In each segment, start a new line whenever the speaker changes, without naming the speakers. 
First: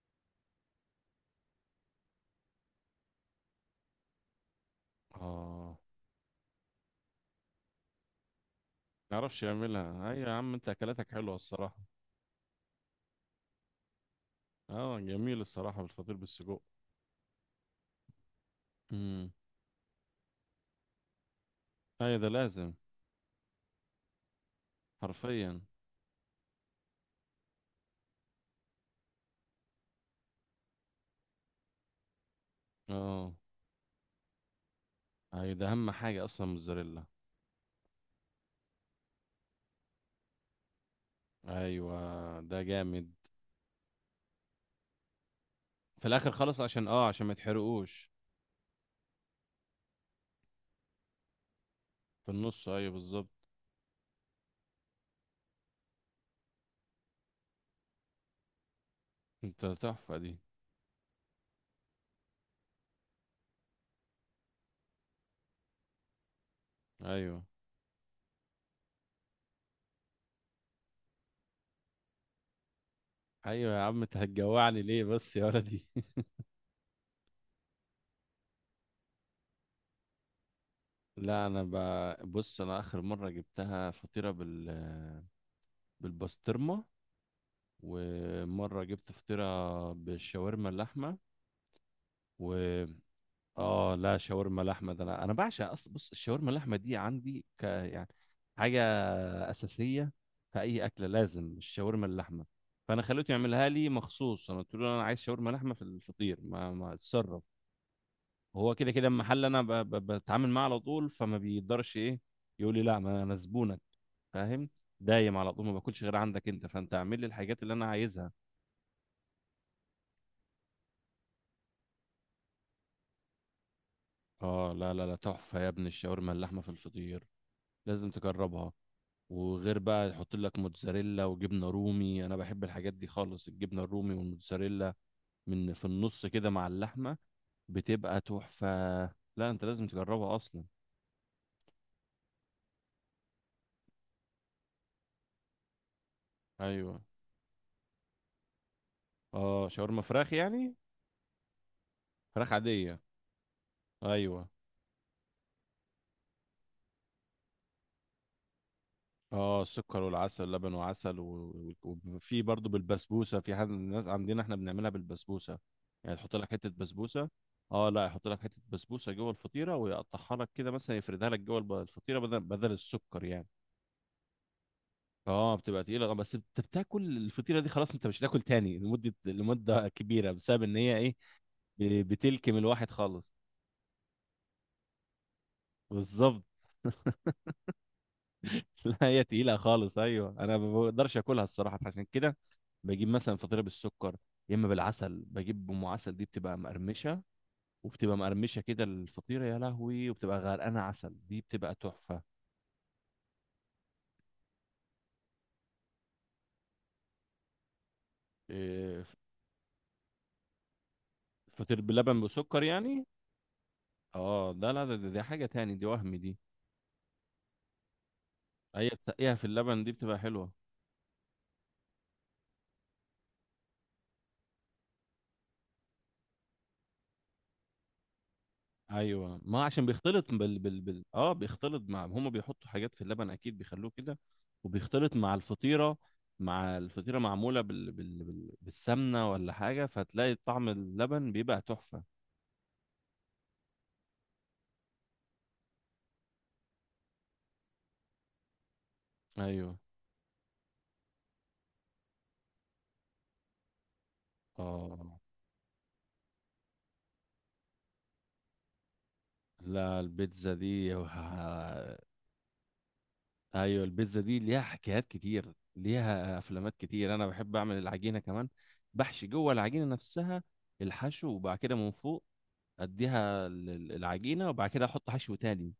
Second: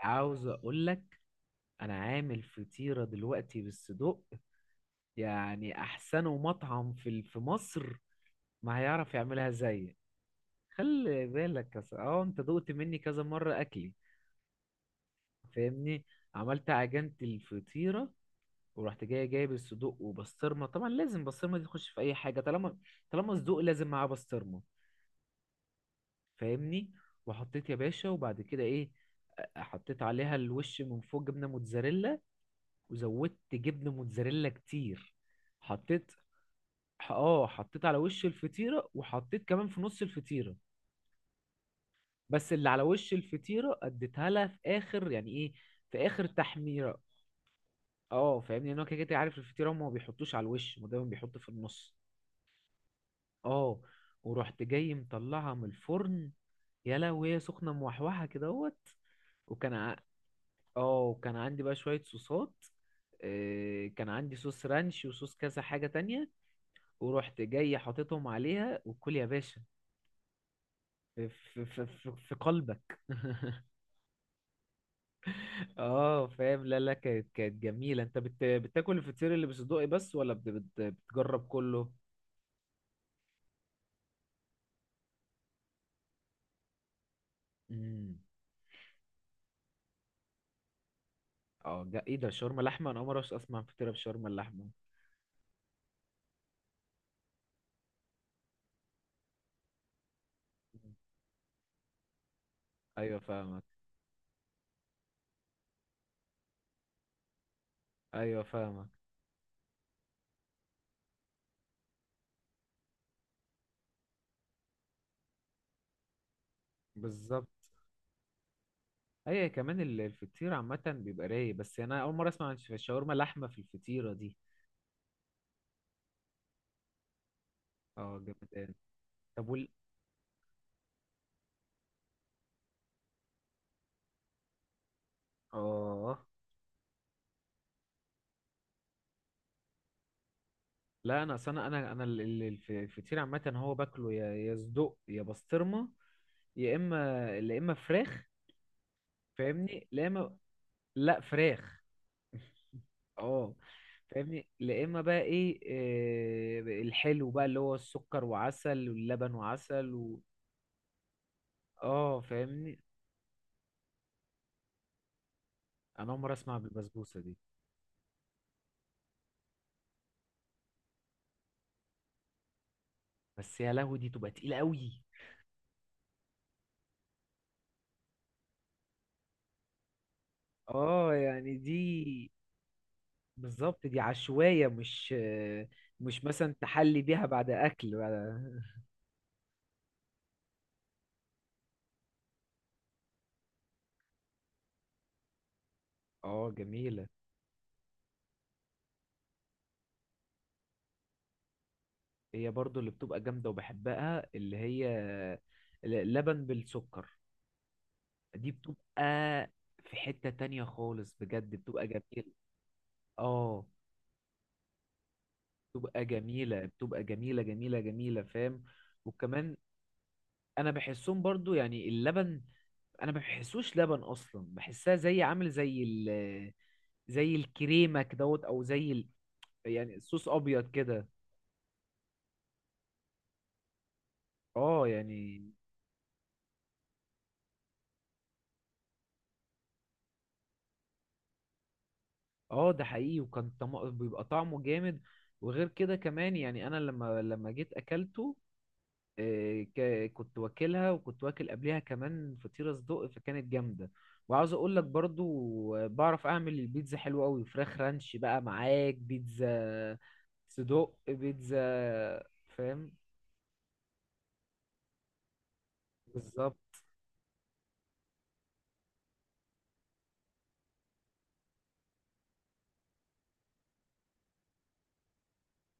عاوز اقول لك انا عامل فطيرة دلوقتي بالصدق. يعني
اه،
احسن مطعم في في مصر ما هيعرف
ما يعرفش
يعملها زيي.
يعملها. ايوه يا عم، انت اكلاتك
خلي
حلوه
بالك
الصراحه.
يا اه، انت دقت مني كذا مرة اكلي.
اه، جميل الصراحه،
فاهمني.
بالفطير بالسجق.
عملت عجينة الفطيرة ورحت جاي
امم.
جايب الصدوق وبسطرمة، طبعا لازم بسطرمة دي تخش في اي
ايوه، ده
حاجة.
لازم.
طالما صدوق لازم معاه بسطرمة.
حرفيا.
فاهمني. وحطيت يا باشا، وبعد كده ايه، حطيت عليها الوش من فوق جبنة موتزاريلا.
اه،
وزودت جبنه موتزاريلا كتير.
ايوه، ده اهم
حطيت
حاجه اصلا، موزاريلا.
اه، حطيت على وش الفطيره وحطيت كمان في نص الفطيره.
ايوه،
بس
ده
اللي على
جامد.
وش الفطيره اديتها لها في اخر، يعني ايه، في
في
اخر
الاخر خالص عشان
تحميره.
عشان ما يتحرقوش.
اه، فاهمني، لان هو كده كده عارف الفطيره، هما ما بيحطوش على الوش، هما دايما بيحطوا في النص.
في النص، ايوه بالظبط.
اه، ورحت جاي مطلعها من الفرن، يا لهوي وهي سخنه موحوحه كده اهوت.
انت
وكان ع...
تحفه دي.
اه، وكان عندي بقى شويه صوصات. كان عندي صوص رانش وصوص كذا حاجه تانية. ورحت
ايوه،
جاي حاططهم عليها، وكل يا باشا في قلبك.
ايوه يا عم، انت هتجوعني ليه بس يا ولدي؟
اه، فاهم. لا لا، كانت جميلة. انت بتاكل الفطير اللي بصدقي بس ولا بت بت بتجرب
لا، انا
كله؟
بص، انا اخر مره جبتها فطيره بالبسطرمه.
امم.
ومرة جبت فطيرة بالشاورما اللحمة.
ايه ده، شاورما
و
لحمة؟ انا اول مرة اسمع فطيرة
اه لا،
بشاورما
شاورما
اللحمة.
لحمة ده، انا بعشق. بص، الشاورما اللحمة دي عندي يعني حاجة أساسية في أي
مم.
أكلة، لازم الشاورما اللحمة. فأنا
ايوه،
خليته
فاهمك.
يعملها لي مخصوص، أنا قلت له أنا عايز شاورما لحمة في الفطير، ما اتصرف.
ايوه،
هو
فاهمك.
كده كده المحل أنا بتعامل معاه على طول، فما بيقدرش إيه يقول لي لا، ما أنا زبونك، فاهم؟ دايم على طول ما باكلش غير عندك أنت، فأنت اعمل لي
بالظبط.
الحاجات اللي أنا عايزها.
ايوه، كمان الفطير عامة بيبقى رايق، بس انا اول مرة اسمع عن الشاورما لحمة في الفطيرة دي.
اه، لا لا لا، تحفة يا ابني الشاورما اللحمة في الفطير، لازم
اه، جامد
تجربها.
أوي. طب وال
وغير بقى يحط لك موتزاريلا وجبنة رومي، انا بحب الحاجات دي خالص، الجبنة الرومي والموتزاريلا، في
اه
النص كده مع اللحمة، بتبقى تحفة. لا، انت لازم تجربها اصلا.
لا، انا اصل انا الفطير عامه هو باكله، يا صدق يا بسطرمه، يا
ايوه.
اما يا اما فراخ.
اه،
فاهمني.
شاورما
لا،
فراخ
اما.
يعني؟
لا، فراخ.
فراخ عادية.
اه،
ايوه.
فاهمني. لا، اما بقى ايه، الحلو بقى اللي هو السكر وعسل، واللبن
اه،
وعسل
السكر
و...
والعسل، لبن وعسل و- و-
اه،
وفي برضه
فاهمني.
بالبسبوسه، في حد من الناس عندنا احنا بنعملها بالبسبوسه.
انا
يعني
اول مره
تحط لك
اسمع
حته
بالبسبوسه
بسبوسه.
دي.
اه، لا، يحط لك حته بسبوسه جوه الفطيره ويقطعها لك كده، مثلا يفردها لك جوه الفطيره بدل السكر يعني.
بس يا لهوي دي تبقى تقيله قوي.
اه، بتبقى تقيله. بس انت بتاكل الفطيره دي خلاص، انت مش هتاكل تاني لمده، لمده كبيره، بسبب ان هي
اه،
ايه،
يعني دي
بتلكم الواحد خالص.
بالظبط دي عشوائيه، مش مش
بالظبط.
مثلا تحلي بيها بعد اكل بعد.
لا، هي تقيلة خالص. أيوه، أنا ما بقدرش آكلها الصراحة، فعشان كده بجيب مثلا فطيرة بالسكر، يا إما بالعسل. بجيب أم عسل، دي
اه،
بتبقى
جميلة.
مقرمشة، وبتبقى مقرمشة كده الفطيرة، يا لهوي، وبتبقى غرقانة عسل، دي بتبقى تحفة.
هي برضو اللي بتبقى جامدة وبحبها، اللي هي لبن بالسكر. دي بتبقى
إيه،
في حتة تانية خالص، بجد
فطير
بتبقى
باللبن
جميلة.
بسكر يعني؟
اه،
اه، ده لا، دي حاجة تاني دي،
بتبقى
وهم دي.
جميلة، بتبقى جميلة جميلة جميلة. فاهم.
هي تسقيها في
وكمان
اللبن، دي بتبقى حلوة.
انا بحسهم برضو، يعني اللبن انا ما بحسوش لبن اصلا، بحسها زي عامل زي زي الكريمة كدهوت، او زي ال
ايوه، ما عشان
يعني صوص
بيختلط بال
ابيض
بال, بال...
كده.
اه بيختلط مع هم بيحطوا حاجات في اللبن اكيد، بيخلوه كده.
اه،
وبيختلط مع
يعني.
الفطيره، مع الفطيره، معموله بالسمنه ولا حاجه، فتلاقي طعم اللبن بيبقى تحفه.
اه، ده حقيقي. بيبقى طعمه جامد. وغير كده كمان، يعني انا لما جيت اكلته،
ايوه.
كنت واكلها وكنت واكل قبلها كمان فطيرة صدق، فكانت جامدة. وعاوز اقول لك
اه،
برضو، بعرف اعمل البيتزا حلوة قوي، فراخ رانش بقى معاك بيتزا.
لا، البيتزا
صدق
دي
بيتزا. فاهم.
ايوه، البيتزا دي ليها حكايات كتير، ليها افلامات
بالظبط.
كتير. انا بحب اعمل العجينه كمان، بحشي جوه العجينه نفسها الحشو، وبعد كده من فوق اديها العجينه، وبعد كده احط حشو تاني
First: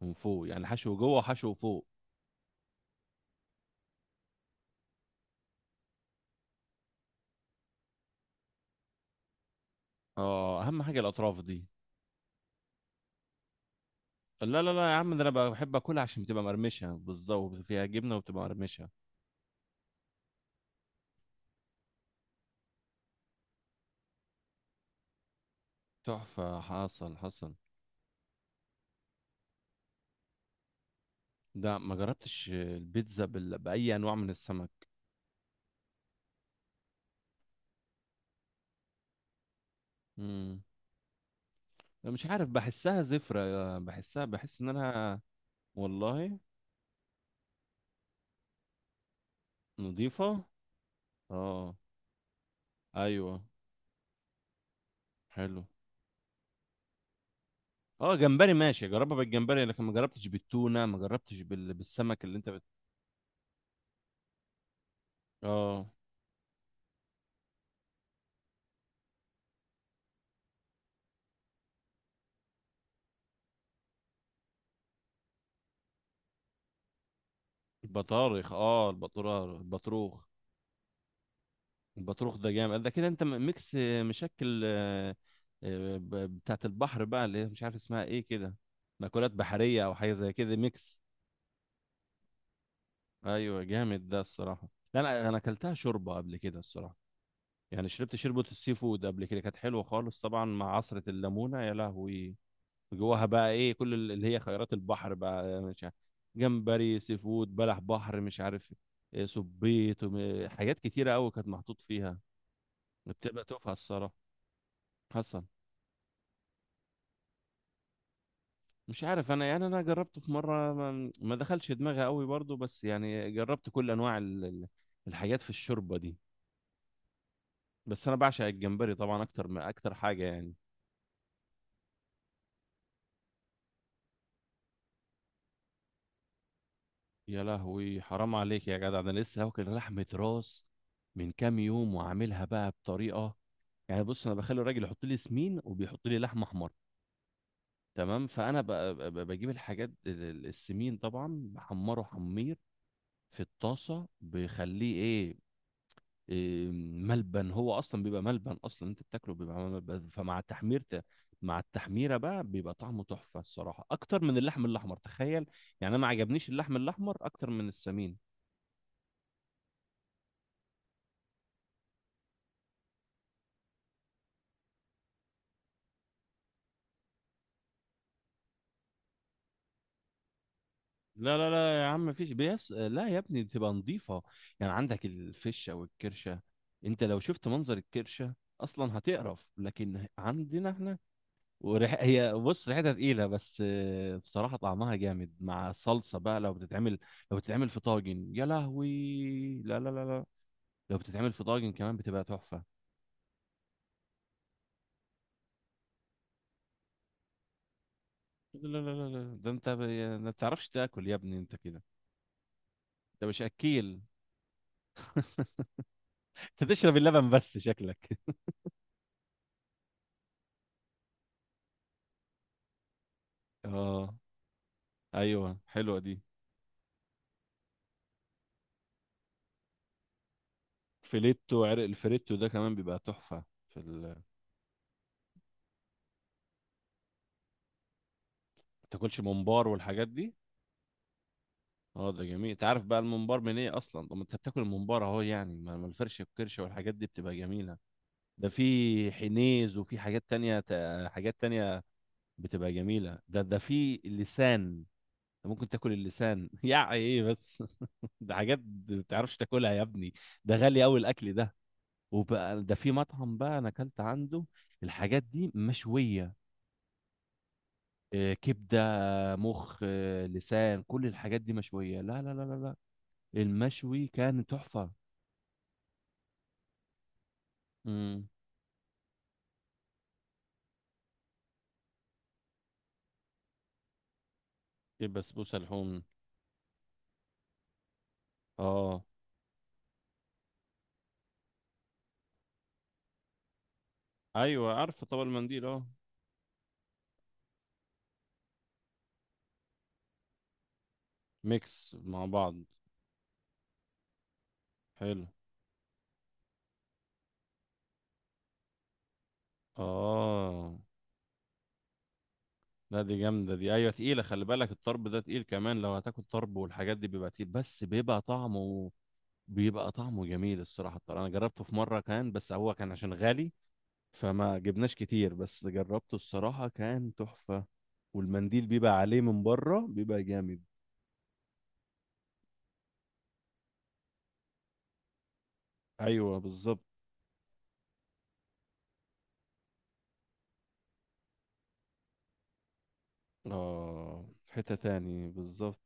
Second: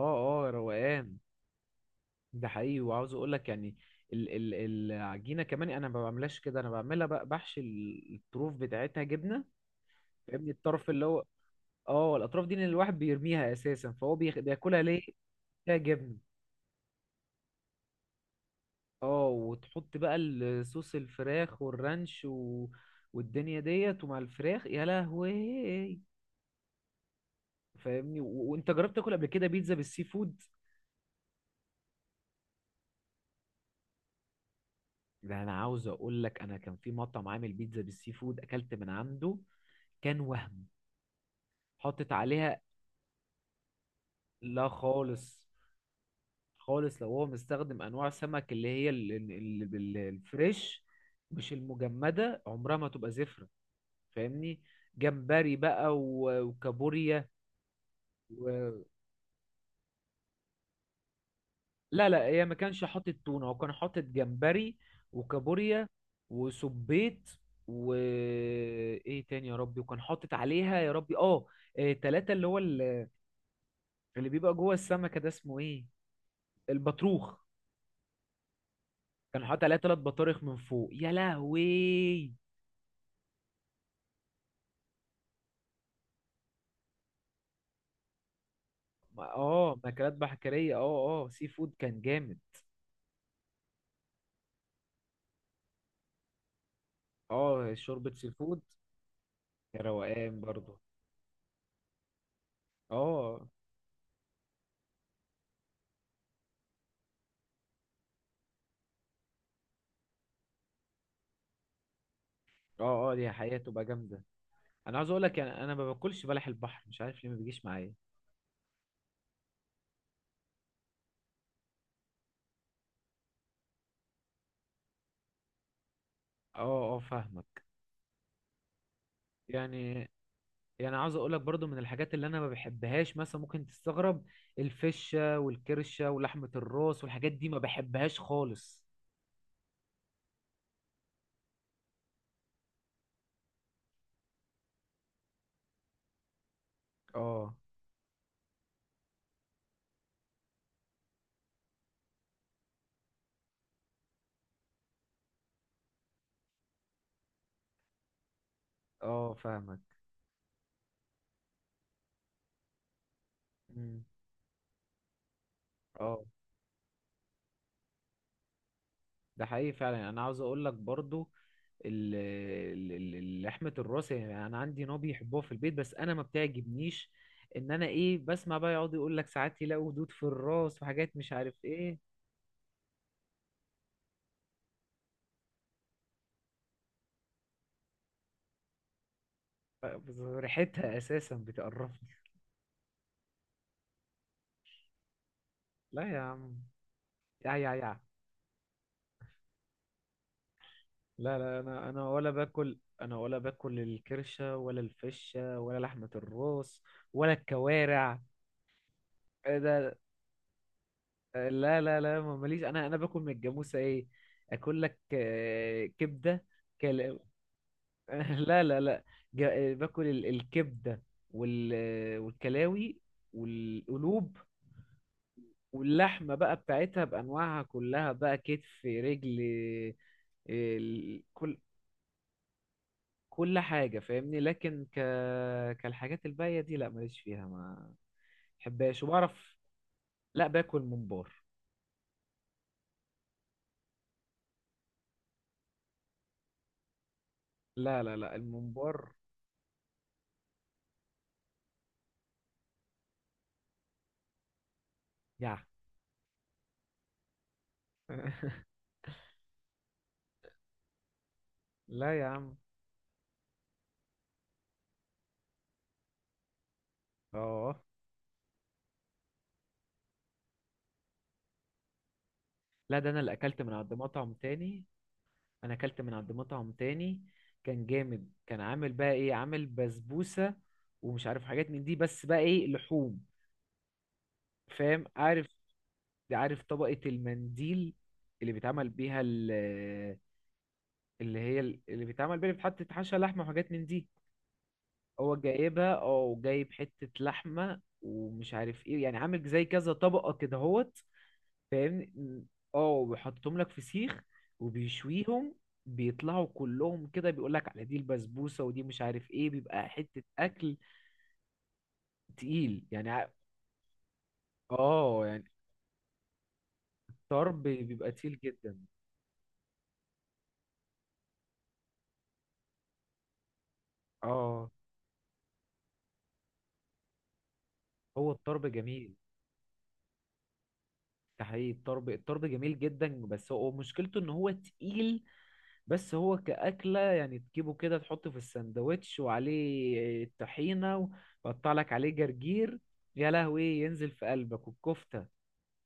من فوق.
اه،
يعني حشو جوه
روقان.
وحشو فوق.
ده حقيقي. وعاوز اقول لك يعني، ال العجينه كمان انا ما بعملهاش كده، انا بعملها بقى بحشي الطروف بتاعتها جبنه. فاهمني،
اه، اهم
الطرف
حاجه
اللي هو،
الاطراف دي.
اه الاطراف دي اللي الواحد بيرميها اساسا، فهو
لا لا لا
بياكلها
يا
ليه؟
عم، ده انا بقى بحب
فيها
اكلها
جبن.
عشان بتبقى مرمشه، بالظبط، فيها جبنه وبتبقى مرمشه.
اه، وتحط بقى الصوص، الفراخ والرانش، والدنيا ديت، ومع الفراخ يا لهوي.
تحفه. حصل حصل.
فاهمني. وانت جربت تاكل قبل كده بيتزا بالسي فود؟
ده ما جربتش البيتزا باي انواع من السمك.
ده انا عاوز اقول لك، انا كان في مطعم عامل بيتزا بالسي فود، اكلت من عنده. كان
امم.
وهم. حطت
مش عارف،
عليها.
بحسها زفره، بحسها، بحس
لا،
ان انا.
خالص.
والله.
خالص، لو هو مستخدم انواع سمك اللي هي
نظيفه.
الفريش، مش
اه.
المجمده، عمرها ما تبقى
ايوه.
زفره. فاهمني. جمبري
حلو.
بقى وكابوريا
اه، جمبري
و...
ماشي، جربها بالجمبري، لكن ما جربتش بالتونه، ما جربتش
لا
بالسمك
لا،
اللي
هي
انت
ما كانش حاطط تونه، هو كان حاطط جمبري
اه،
وكابوريا وسبيط، و ايه تاني يا ربي، وكان حاطط عليها يا ربي، اه إيه، تلاتة، اللي هو، اللي بيبقى جوه السمكه ده اسمه ايه، البطروخ.
البطارخ، اه
كان
البطرار
حاطط عليها تلات
البطروخ.
بطارخ من فوق، يا لهوي.
البطروخ ده جامد، ده كده انت ميكس، مشكل، آه، ب- بتاعت البحر بقى، اللي هي مش عارف اسمها ايه كده، مأكولات
اه،
بحرية او
مأكولات
حاجة زي كده،
بحرية،
ميكس.
اه اه سي فود، كان جامد.
ايوه جامد ده الصراحة. لا، انا انا اكلتها شوربة قبل كده الصراحة،
اه،
يعني
شوربة
شربت
سي
شوربة
فود.
السي فود قبل كده، كانت
يا
حلوة خالص،
روقان
طبعا مع
برضو.
عصرة الليمونة، يا لهوي. جواها
اه.
بقى ايه، كل اللي هي خيرات البحر بقى، مش عارف، جمبري، سي فود، بلح بحر، مش عارف، صبيط، حاجات كتيرة قوي كانت محطوط فيها.
اه اه، دي
بتبقى
حقيقة
تحفة
تبقى
الصراحة.
جامدة. انا عاوز اقول لك
حصل.
يعني، انا ما باكلش بلح البحر، مش عارف ليه ما بيجيش معايا.
مش عارف انا، يعني انا جربته في مرة، ما دخلش دماغي قوي برضو، بس يعني جربت كل انواع الحاجات في الشوربة دي.
اه اه، فاهمك.
بس انا بعشق الجمبري طبعا اكتر من اكتر
يعني،
حاجة يعني.
يعني عاوز اقول لك برضو، من الحاجات اللي انا ما بحبهاش مثلا، ممكن تستغرب، الفشة والكرشة ولحمة الراس والحاجات
يا
دي، ما
لهوي،
بحبهاش
حرام عليك يا
خالص.
جدع، انا لسه واكل لحمة راس من كام يوم، وعاملها بقى بطريقة يعني. بص، انا بخلي الراجل يحط لي سمين، وبيحط لي لحمه حمر،
اه
تمام؟ فانا بجيب الحاجات السمين طبعا بحمره حمير، في الطاسه بخليه ايه، إيه، ملبن. هو اصلا بيبقى ملبن اصلا انت
اه،
بتاكله، بيبقى
فاهمك.
ملبن، فمع التحمير مع التحميره بقى بيبقى طعمه تحفه الصراحه،
مم.
اكتر من اللحم الاحمر، تخيل. يعني انا ما
اه،
عجبنيش اللحم الاحمر اكتر من السمين.
ده حقيقي فعلا، يعني انا عاوز اقول لك برضو، لحمة الراس، يعني انا عندي نوع بيحبوها في البيت بس انا ما بتعجبنيش، ان انا ايه بسمع بقى، يقعد يقول لك ساعات يلاقوا دود في الراس وحاجات مش
لا لا
عارف
لا يا
ايه.
عم، مفيش بيس، لا يا ابني بتبقى نظيفة. يعني عندك الفشة والكرشة، انت لو شفت منظر الكرشة اصلا هتقرف، لكن
بس
عندنا
ريحتها
احنا
اساسا بتقرفني.
هي، بص، ريحتها تقيلة، بس بصراحة طعمها جامد مع
لا
الصلصة
يا
بقى، لو
عم.
بتتعمل، لو
يا
بتتعمل
يا
في
يا
طاجن، يا لهوي. لا لا لا لا، لو بتتعمل
لا
في
لا،
طاجن
انا
كمان
انا
بتبقى
ولا
تحفة.
باكل، انا ولا باكل الكرشة ولا الفشة ولا لحمة الراس، ولا الكوارع.
لا لا لا لا، ده
إيه
انت
ده.
ما بتعرفش تاكل يا ابني انت
لا
كده،
لا لا، ماليش. انا باكل
انت
من
مش
الجاموسة
اكيل.
ايه، اكل لك كبدة.
انت تشرب اللبن بس شكلك.
لا لا لا. باكل الكبده، والكلاوي
اه.
والقلوب،
ايوه، حلوة دي.
واللحمه بقى بتاعتها بانواعها كلها بقى، كتف، رجل، كل،
فيليتو عرق، الفريتو ده كمان بيبقى تحفة
كل حاجه
ما
فاهمني، لكن كالحاجات الباقيه دي، لا، ماليش فيها، ما بحبهاش
تاكلش
وبعرف.
ممبار والحاجات دي.
لا، باكل ممبار.
اه ده جميل، انت عارف بقى الممبار من ايه اصلا؟ طب ما انت بتاكل الممبار اهو يعني، ما الفرشه والكرشه والحاجات دي بتبقى جميله.
لا لا لا،
ده في
الممبار
حنيز وفي حاجات تانية، حاجات تانية بتبقى جميله، ده في اللسان، انت
يع
ممكن تاكل اللسان؟ يا ايه بس. ده حاجات ما بتعرفش تاكلها يا ابني، ده غالي قوي الاكل ده.
لا يا عم،
وبقى ده في مطعم بقى انا اكلت عنده الحاجات دي مشويه،
اه
كبده، مخ، لسان، كل الحاجات دي مشوية، لا لا لا لا لا،
لا، ده انا اللي اكلت من عند
المشوي
مطعم
كان
تاني.
تحفة.
انا اكلت من عند مطعم تاني، كان
امم.
جامد، كان عامل بقى ايه، عامل بسبوسة، ومش عارف حاجات من دي، بس بقى ايه، لحوم. فاهم؟ عارف
البسبوسه لحوم؟
عارف طبقة المنديل، اللي بيتعمل
اه.
بيها ال- اللي هي اللي بيتعمل بيها، اللي بتحط تحشى لحمة وحاجات من دي،
ايوه، عارفه طبق
هو
المنديل، اه.
جايبها او جايب حتة لحمة ومش عارف ايه، يعني عامل زي كذا طبقة كده اهوت.
ميكس
فاهمني.
مع بعض.
اه، وبيحطهم لك في سيخ
حلو.
وبيشويهم، بيطلعوا كلهم كده، بيقول لك على دي البسبوسه ودي مش عارف ايه، بيبقى حته
اه،
اكل تقيل
لا
يعني
دي
ع-
جامده دي، ايوه تقيله، خلي بالك الطرب ده
اه،
تقيل
يعني
كمان، لو هتاكل طرب والحاجات دي بيبقى تقيل،
الطرب
بس
بيبقى
بيبقى
تقيل جدا.
طعمه بيبقى طعمه جميل الصراحه. الطرب انا جربته في مره، كان بس هو كان عشان غالي فما
اه،
جبناش كتير، بس جربته الصراحة كان تحفة.
هو الطرب
والمنديل بيبقى
جميل،
عليه من بره، بيبقى جامد.
ده حقيقي. الطرب جميل جدا، بس هو مشكلته ان هو تقيل. بس هو
ايوه بالظبط.
كأكلة يعني، تجيبه كده تحطه في الساندوتش وعليه طحينة، وقطع لك عليه جرجير، يا لهوي ينزل
اه،
في قلبك.
حتة تاني
والكفتة.
بالظبط.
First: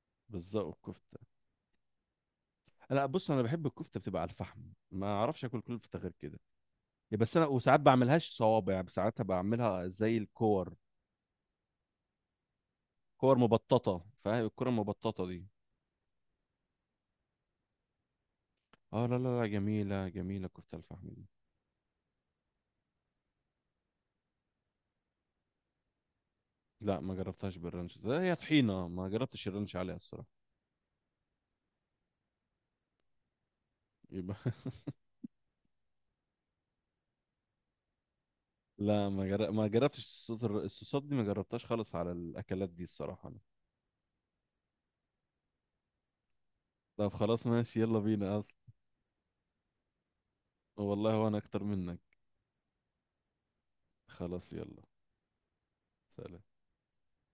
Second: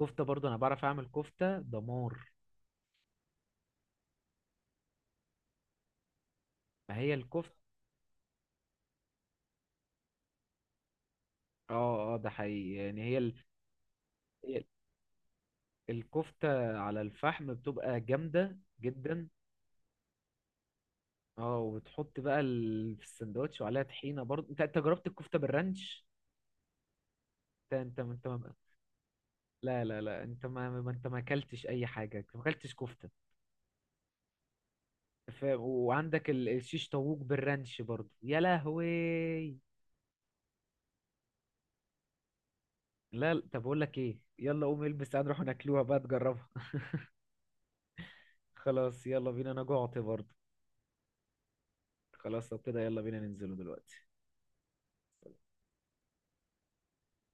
كفتة برضو انا
بالظبط
بعرف اعمل
الكفتة.
كفتة دمار.
لا بص، انا بحب الكفتة بتبقى على الفحم، ما اعرفش اكل كفتة غير كده،
ما هي
يا بس انا
الكفتة.
وساعات بعملهاش صوابع، يعني ساعات بعملها زي الكور،
اه اه، ده حقيقي، يعني هي
كور مبططة، فاهم
هي
الكرة المبططة دي؟
الكفتة على الفحم بتبقى جامدة
اه، لا
جدا.
لا لا، جميلة جميلة كفتة الفحم دي.
اه، وبتحط بقى في السندوتش وعليها طحينة برضو. انت جربت الكفتة بالرانش؟
لا ما جربتهاش
انت انت
بالرانش، ده
انت
هي
ما...
طحينة، ما جربتش الرانش
لا
عليها
لا لا،
الصراحة.
انت ما انت ما اكلتش اي حاجة، ما اكلتش كفتة.
يبقى،
وعندك الشيش طاووق بالرانش برضو، يا
لا
لهوي.
ما جربتش الصوصات الصوصات دي ما جربتهاش خالص على الاكلات دي الصراحه
لا
أنا.
لا، طب اقول لك ايه، يلا قوم البس تعال نروح ناكلوها بقى تجربها.
طب خلاص ماشي، يلا بينا اصلا.
خلاص يلا بينا، انا جوعت برضو.
والله، وانا اكتر منك.
خلاص، طب كده يلا بينا ننزله دلوقتي.
خلاص يلا. سلام.